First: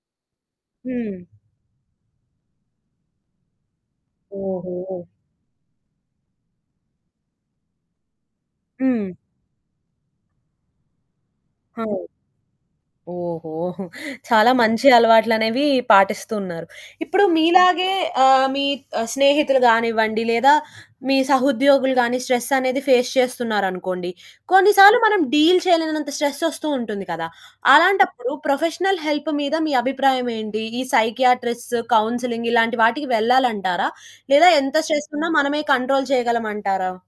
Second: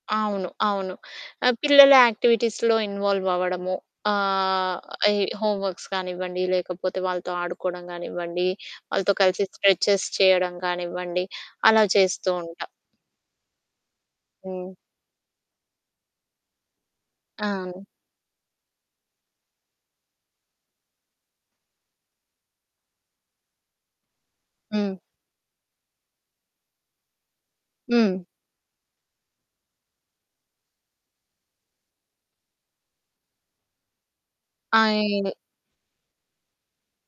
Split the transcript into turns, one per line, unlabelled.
అవును. అవును.
హ్మ్.
ఆహ్, పిల్లల యాక్టివిటీస్‌లో ఇన్వాల్వ్ అవ్వడము. ఆహ్,
ఓహో!
ఎ హోమ్ వర్క్స్ కానివ్వండి లేకపోతే వాళ్ళతో ఆడుకోవడం గానివ్వండి,
హ్మ్.
వాళ్ళతో కలిసి స్ట్రెచెస్ చేయడం గానివ్వండి
ఆ!
అలా చేస్తూ ఉంటా.
ఓహో! చాలా
హ్మ్.
మంచి అలవాట్లనేవి పాటిస్తున్నారు. ఇప్పుడు
ఆ!
మీలాగే ఆహ్, మీ స్నేహితులు గానివ్వండి లేదా, మీ సహోద్యోగులు గాని స్ట్రెస్ అనేది ఫేస్ చేస్తున్నారు అనుకోండి. కొన్ని
హ్మ్.
సార్లు మనం డీల్ చేయలేనంత స్ట్రెస్ వస్తూ ఉంటుంది కదా.
హ్మ్.
అలాంటప్పుడు ప్రొఫెషనల్ హెల్ప్ మీద మీ అభిప్రాయం ఏంటి? ఈ సైకియాట్రిస్ట్, కౌన్సెలింగ్ ఇలాంటి వాటికి వెళ్ళాలంటారా? లేదా ఎంత స్ట్రెస్ ఉన్నా
ఆయ్
మనమే కంట్రోల్ చేయగలమంటారా?